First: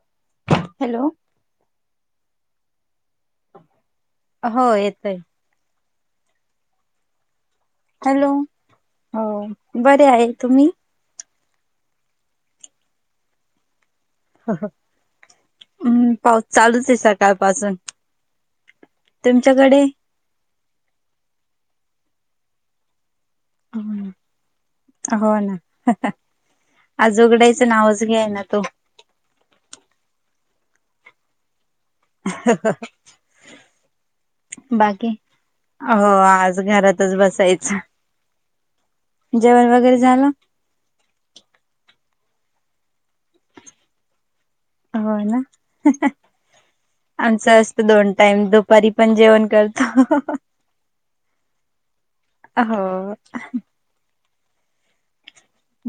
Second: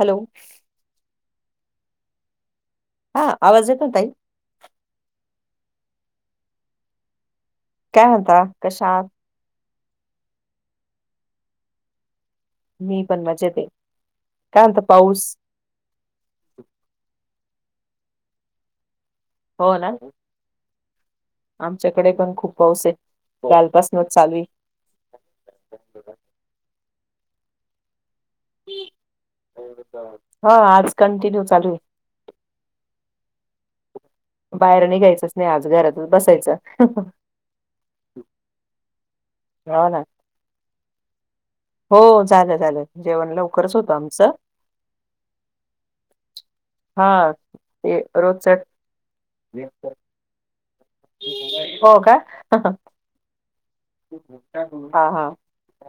Hello. Hello. हा आवाज येतो ताई? हो येतोय. काय हॅलो, म्हणता कशा आहात? अ बरे आहेत तुम्ही? मी पण मजेत ए, काय म्हणतो पाऊस? हम्म, पाऊस चालूच ए सकाळ पासून. हो तुमच्याकडे? ना, आमच्याकडे पण खूप पाऊस ए काल पसनच चालू ए. हो ना आज उघगडाचं नावच घ्यायेना तो हा आज कंटिन्यू चालू आहे. [inaudible] बाहेर बाकी, निघायचंच नाही आज घरातच हो बसायचं. आज घरातच बसायचं. जेवण हो वगैरे ना. झालं? हो झालं, झालं जेवण लवकरच होतं आमचं. हो ना हा आमचं असतं ते दोन टाईम रोजच दुपारी पण जेवण करतो हो का ह [inaudible] हा हा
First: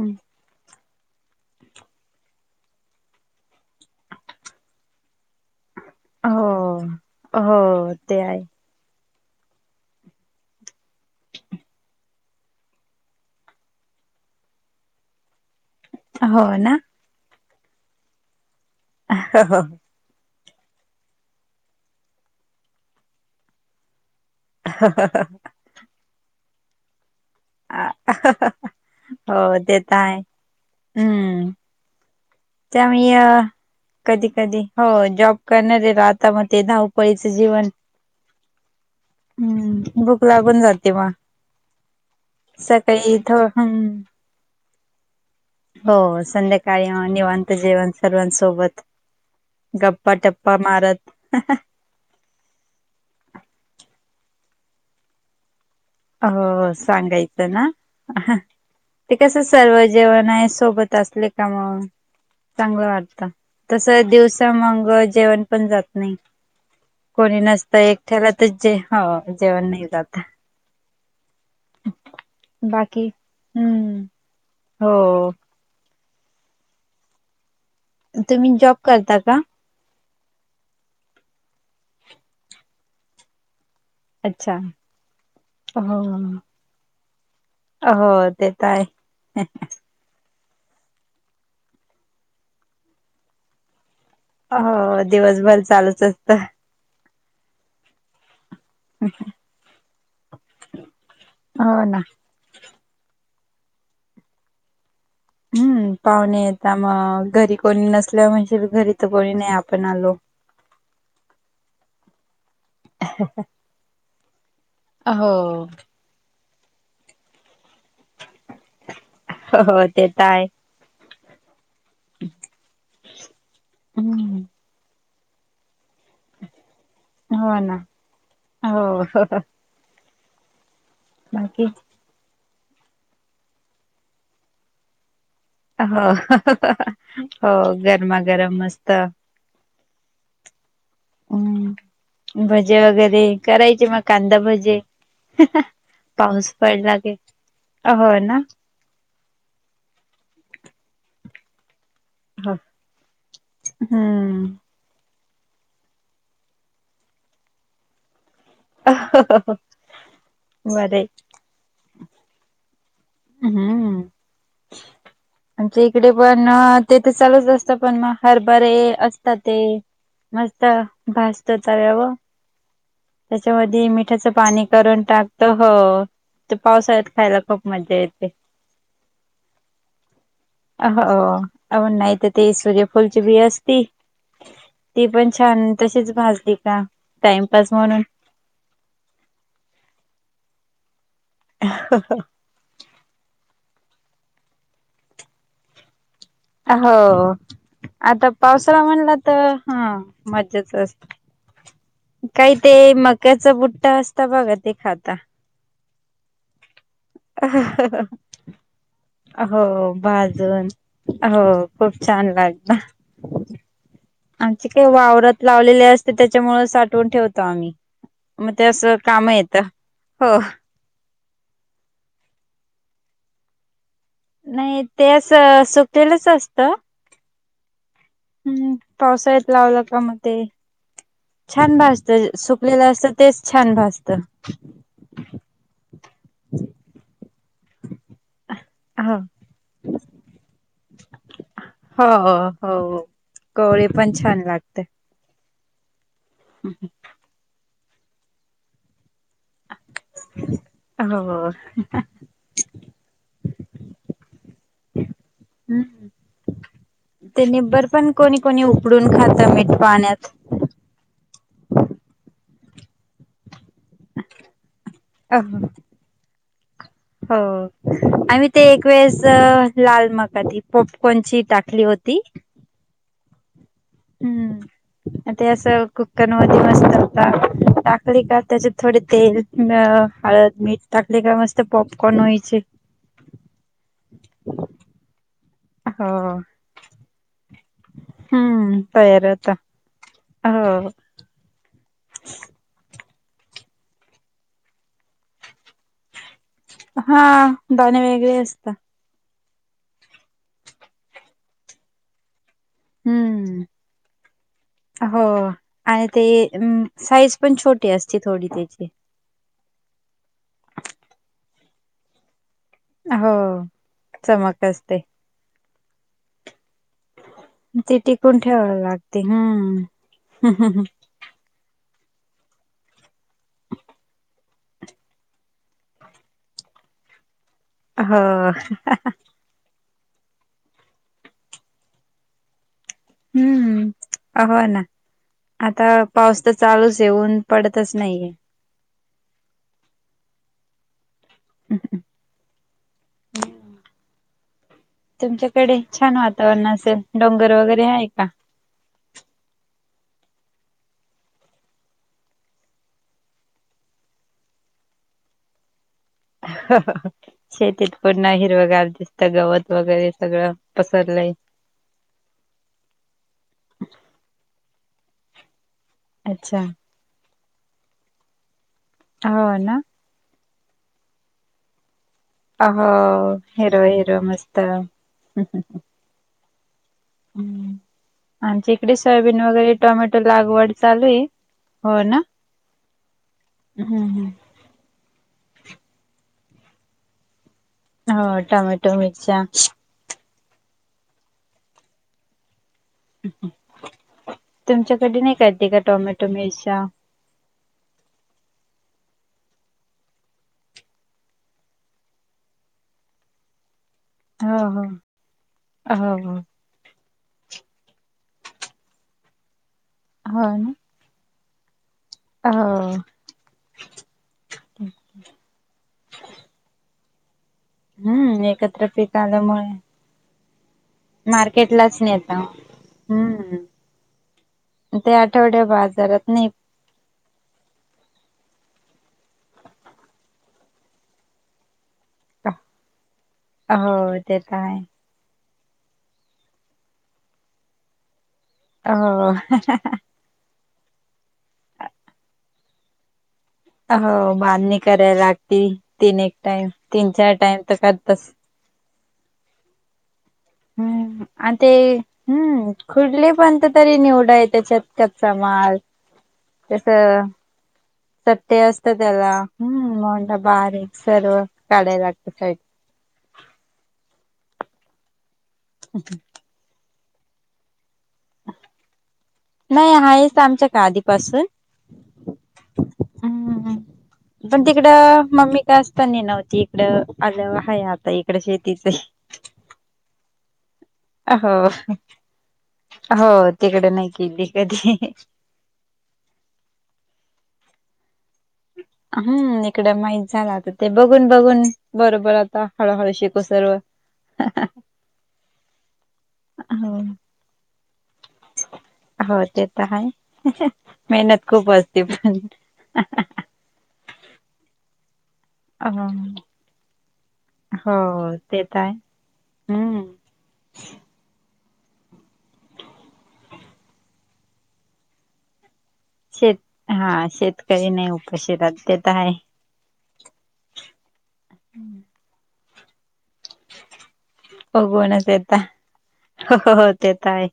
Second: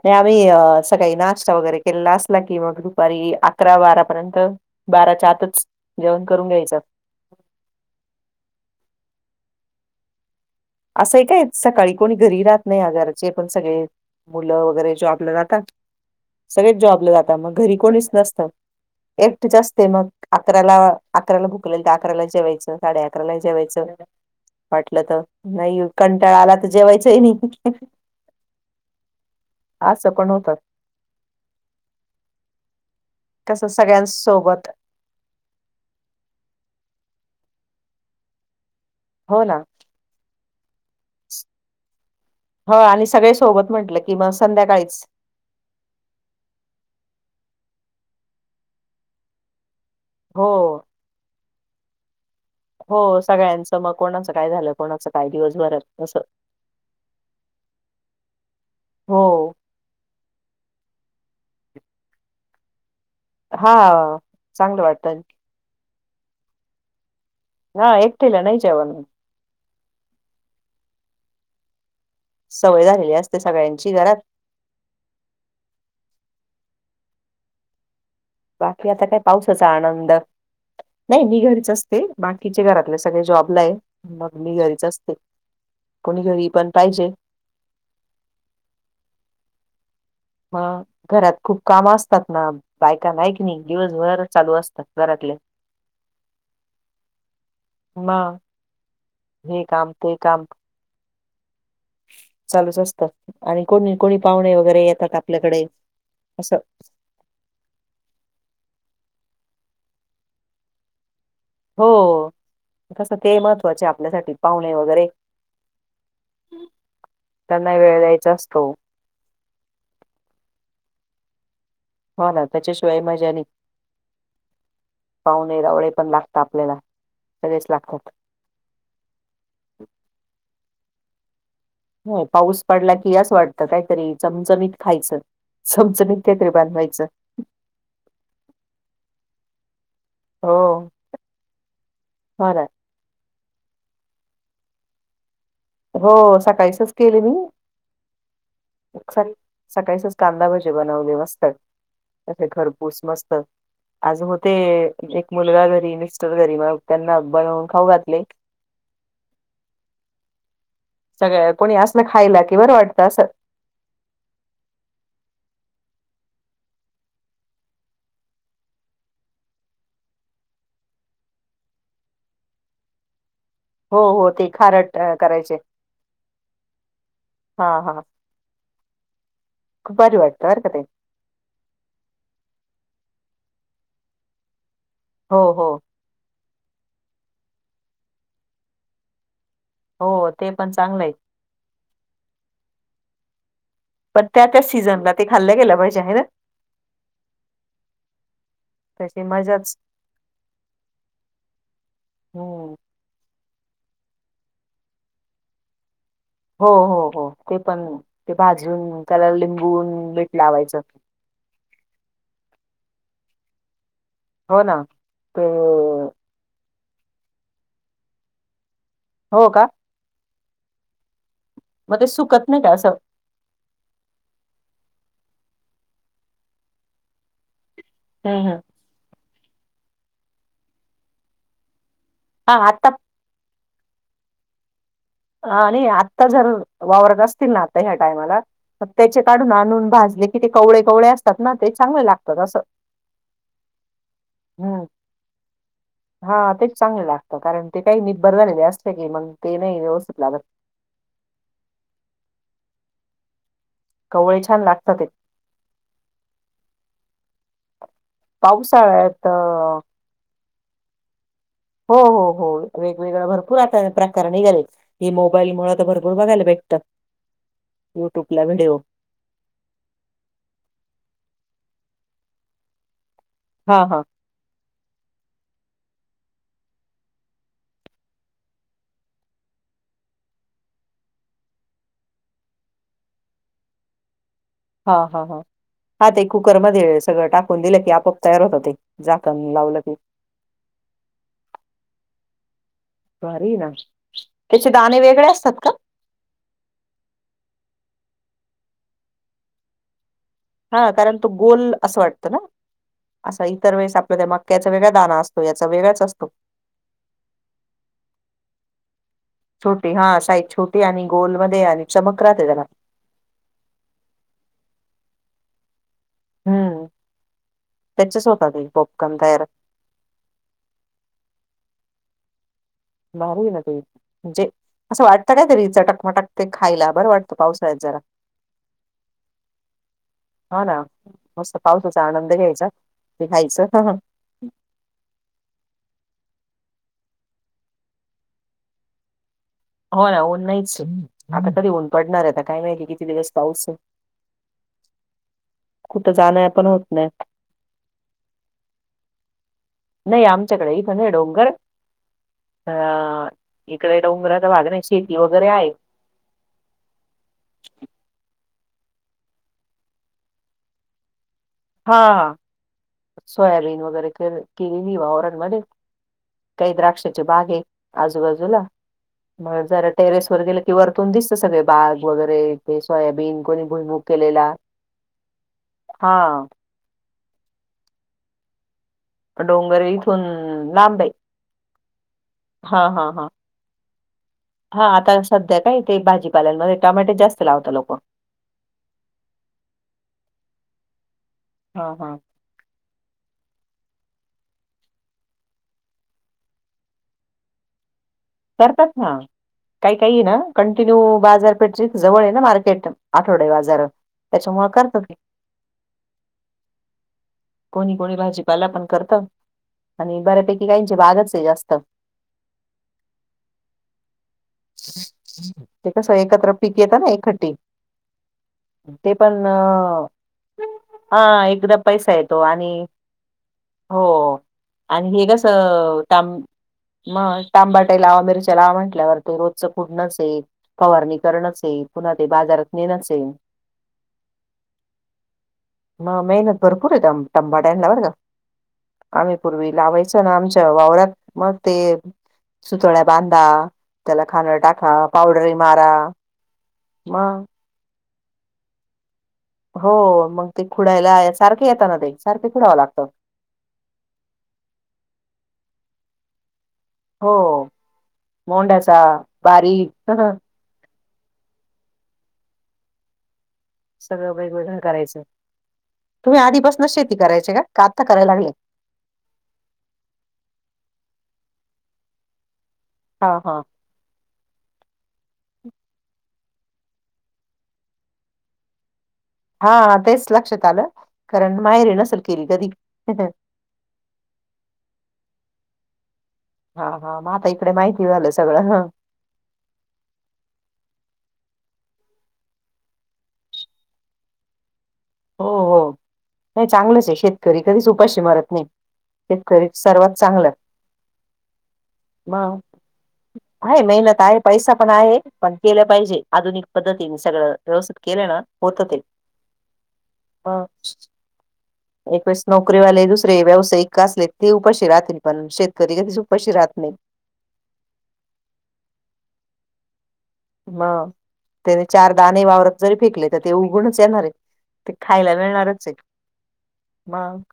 नाही [unintelligible] अं सकाळी नाश्ता वगैरे केलेला असला की मग दुपारी अकरा बारापर्यंत बाराच्या आतच जेवण करून हो घ्यायचं. हो ते आहे. असंय काय सकाळी कोणी घरी राहत नाही, घरचे पण सगळे मुलं वगैरे जॉब ला जातात. हो ना सगळेच जॉबला जातात मग घरी कोणीच नसतं हो एकटीच असते मग. अकराला, अकराला भुक लागली तर अकराला जेवायचं साडे अकराला ही जेवायचं. वाटलं तर नाही कंटाळा आला तर जेवायचंय नाही. हा होय ते तर असं आहे पण होतं. हम्म त्यामुळं हे कसं कधी कधी सगळ्यांसोबत हो जॉब कर ने दे ग आता म धावपळीच जीवन हो ना हम्म भूक लागून जाते मग हो आणि सकाळी थ सगळे सोबत हम्म म्हटलं की मग संध्याकाळीच हो संध्याकाळी निवांत जेवण सर्वांसोबत गप्पा हो टप्पा मारत हो सगळ्यांचं मग कोणाचं काय झालं कोणाचं काय दिवस भरात हो सांगायचं ना ते हो कस सर्व जेवण आहे सोबत असले का मग चांगलं वाटतं. हा कसं हाय दिवसा चांगलं मंग वाटतं जेवण पण जात नाही कोणी नसत तर हा एकट्याला एकटीला ते नाही जे जेवण हो जेवण नाही जात सवय बाकी, झालेली असते सगळ्यांची हम्म घरात हो तुम्ही जॉब बाकी आता करता काय का पाऊसच आनंद नाही मी घरीच असते बाकीचे घरातले सगळे जॉबला आहेत. मग मी अच्छा घरीच असते हो कोणी घरी पण पाहिजे. हो तेे त हाय मग घरात खूप काम असतात ना बायकांना ऐकणी दिवसभर चालू असतात हो दिवसभर चालूच असत. म हे काम ते काम हो ना. चालूच असत आणि कोणी, कोणी पाहुणे वगैरे येतात आप हम्म पाहुणे येता मग घरी कोणी नसल म्हणजे घरी तर कोणी नाही आपण आलो हो कसं ते महत्वाचे आपल्यासाठी पाहुणे वगैरे. हो त्यांनाही वेळ द्यायचा असतो. हो हो ते तर आहे. हो ना त्याच्याशिवाय मजा नाही, हम्म पाहुणे रावले पण लागत आपल्याला. हो सगळेच ना, लागतात हो बाकी, हो पाऊस पडला की, असं वाटतं कायतरी चमचमीत खायचं. हो [unintelligible] हो, गरमागरम मस्त हो हम्म हो ना भजी वगैरे करायचे मग, कांदा भजी हो पाऊस सकाळीचच पडला की केले मी हो ना, सकाळीचच कांदा भजी बनवले मस्त, अशी खरपूस मस्त आज होते, हम्म एक मुलगा घरी मिस्टर घरी मग त्यांना बनवून खाऊ घातले. हो, हो भारी आहे. कोणी असल खायला कि, बरं वाटतं अस. हम्म [unintelligible] आमच्या इकडे पण ते तर चालूच असत पण मग हरभरे असतात ते, मस्त भाजतो तव्यावर त्याच्यामध्ये हो मीठाच हो ते पाणी खारट करून अ, टाकतो. करायचे हो ते पावसाळ्यात खायला हा खूप मजा हा येते. खूप भारी वाटतं बरं का ते [unintelligible] आणि नाही तर ते, सूर्यफुलची बी असती. ती पण हो छान हो तशीच भाजते का टाइमपास म्हणून हो ते पण चांगलं आहे. [inaudible] पण त्या सीझनला ते खाल्लं गेलं पाहिजे हा ना, हो आता पावसोळा म्हणला त्याची तर, मजाच मज्जाच असते. काही ते हम्म मक्याचा बुट्टा असता बघा ते खाताता. हो हो हो ते पण ते भाजून त्याला हो लिंबून मीठ भाजून लावायचं. हो खूप छान लागत. हो आमचे ना. काय वावरात ते लावलेले असते त्या साठवून आम्ही मग ते अस काम हो येतं. का हो मध्ये सुकत नाही का असं नाही ते अस सुकलेलंच असतं. हम् हम् पावसाळ्यात लावलं का म ते छान भाजलेल असत. हा सुकलेल आत्ता असत तेच छान भाजत, ह आणि आत्ता जर वावरत असतील ना, आता ह्या टायमाला हो त्याचे काढून आणून भाजले कि, ते कवळे कवळे असतात ना ते चांगले लागतात असं कवळी पण छान लागते. हम्म. हा तेच चांगलं लागतं कारण ते काही न बर झालेले असते की, मग ते नाही व्यवस् [unintelligible] हो कवळे छान लागतात ते, ह् ते निबरपण कोणी कोणी उकडून पावसाळ्यात खात मीठ अ, पाण्यात हो हो हो वेगवेगळ भरपूर आता प्रकार निघालेत हे अ मोबाईलमुळे तर भरपूर [unintelligible] हो युट्यूबला आणी ते व्हिडिओ एक वेळेस अं लांल मंग पॉपकॉर्न ची मंग कोणाशी टांकली होती हां हां हम्म ते असं कुकर मं मस्तं होतां टांकळी कां त्यांचेत थोडे तेल अं हळंद मीठ टकले कां मंग ते मस्तं पॉपकॉर्न होचे हां हां हां हां ते हो कुकरमध्यें सगळं टाकूंन दिलं की आपोआप तयार होतं ते तयार होता झाकणं लावून दिलं की हो हं बरी नां त्यांचे दांणे वेगळे असतांत कां हां दांणे वेगळे असतांत हां कारणं तो गोलं असं वाटतं नां असां हम्म. इतंर वेळेस आपल्या त्यां मक्यांचा वेगळांया दांना असतो यांचा वेगळांच असतो मं साईज पणं छोटी असते थोडी त्यांची छोटी हां साईज छोटी आणि गोलंमध्यें आणि चमक राहते त्यांला हो चमक असते हम्मं ती टिकूंन ठेवांला लागते तयार. हम्मं भारी नां ते म्हणजे असं वाटतं कायं तरी चटंकमटंक ते खांयला बरं वाटतं पावसाळ्यांत जरां हो हां नां मस्तं पावसांचा आनंद घ्यांयचा ते खायचं हम्म हो नां आंता पाऊस तरं चालूंच आहे ऊंन तरं पडतंच नाहीं हो नां ऊंन नाहींच आंता तरी ऊंन पडणांर आहेतं कायं नाहीं कि किती दिवसं पाऊस तुमच्यांकडे कुठं छांन जाणं पण वातांवरण होत असेल नाही डोंगर वगैरें आहे कां नाहीं नाहीं आमच्या कडे नाहीं डोंगर अं इकडे डोंगरांचा भांग नाहीं शेती वगैरें आहे हं हं हं शेतीत पणं नाहीं हिरवं गांर दिसतं गवतं वगैरें सगळं पसरलंय हां सोयाबीन वगैरें केलेली वां वारांणमध्यें अच्छा कांहीं द्राक्षाची बांग आहे आजूंबाजूंला हो मंग ना जरां टेरेस वरे गेले कि वरतूंन दिसतं सगळं बांग वगैरें ते हो सोयांबीन कोणी हिरव भुईमुग हिरव केलेला मस्त. हां हम्मं आमच्या इकडे सोयाबीन वगैरें डोंगर टोमॅटो इथून लागंवड चालूं आहे हो नां हां हां हां हम्मं हं हां आंता संध्या कायं ते भाजीपाल्यांमध्यें टमॅटे जास्तं लावतातं लोकं हो टोमॅटो मिर्च्या हां हां तुमच्यांकडे नाहीं कां येतं कां टोमॅटो मिर्च्या करतांत नां कांहीं कांहीं आहे नां कंटिन्यू बाजांरपेठची जवळं आहे नां मार्केट आठवड्यांत बाजांर त्यांच्या हो मुळे हो करतांत की हो हो कोणी कोणी भाजीपाला पणं करतं आणि बऱ्यांपैकी कांहीं बारसं आहे जास्तं हा. ते कस एकत्र पीक येत ना एक खट्टी. हम्म एकत्र ते पिक पण आल्यामुळे अ हा एकदा मार्केटलाच पैसा येतो नेता आणि, हम्म हो. आणि ते हे आठवड्या कसं बाजारात ताम नाही म टमाबाटे लावा मिरच्या लावा म्हटल्यावर ते रोजचं कुडणच ये, फवारणी करणच ये. पुन्हा ते का? बाजारात नेणच ये. हो ते तर आहे. म मेहनत भरपूर आहेेत तंब-तंबाड्यांना बर का, हो आम्ही पूर्वी लावायचो. तन आमच्या वावरात, म ते, सुतल्या बांधा. त्याला हो खाणं बांधणी टाका कराय पावडरी लागतती, मारा तीन एक टाइम तीन चार मग टाइम तरतस हो मग ते खुडायला हम्म सारखे येत ना ते सारखे खुडावं लागतं. पल्य पाण्यात तरी निवडा हाय त्याच्यात कच्चा माल. कस हो सत्य असत मोंड्याचा त्याला हम्म बारीक मोंडा बार ये. सर्व, काढाय लागत [unintelligible] सगळं वेगळवेगळं करायचं. [inaudible] तुम्ही आधीपासनच शेती करायची का आता कराय लागलय? नाही आहेच आमच्या का आधीपासून. हा हा. हम्म पण तिकडं मम्मी काय असता ना नव्हती इकड आलं आहे आता इकड शेतीच हा तेच लक्षात आलं, कारण हो माहेरी नसल केली कधी? तिकड नाही केली कधी. हा हा म आता इकडे माहिती झालं सगळं ह. हम्म इकड माहित झालं आता ते बघून बघून, बरोबर आता हळूहळू शिकू सर्व. हो हो, नाही हो चांगलंचये शेतकरी कधीच उपाशी मरत नाही. हो ते शेतकरी तर हाय, सर्वात चांगलं मेहनत खूप असते पण. मग आहे मेहनत आहे पैसा पण आहे, पण केला हो पाहिजे आधुनिक पद्धतीने सगळं. व्यवस्थित हो केलं ना तर होत आहे ते. हम्म. ब अ. एकवेेळेस नोकरी वाले दुसरे व्यावसायिक का असले ते उपाशी राहतील पण शेतकरी कधीच उपाशी शेत, राहत नाही हा शेतकरी नाही उपाशीरात ते तर हाय. म, तेने चारदाने वावरत जरी फेकले तर ते उगुणच येणार ये. ते उगवूनच खायला येत मिळणारच ये, हो हो ते तर मग. आहे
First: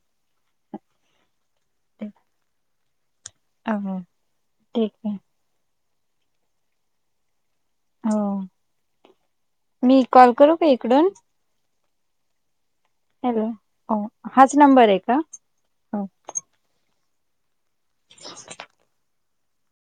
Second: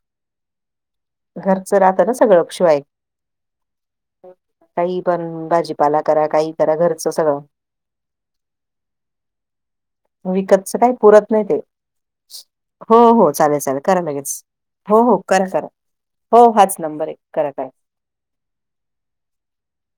घरचं राहत न सगळं शिवाय. हो ठीक काही आहे पण भाजीपाला करा काही करा घरचं सगळं. हो. मी कॉल करू का विकतच काय इकडून पुरत नाही ते. हो हो हॅलो चालेल चालेल हो करा लगेच, हाच नंबर आहे हो हो का करा करा. हो हाच नंबर ये, करा करा. [unintelligible]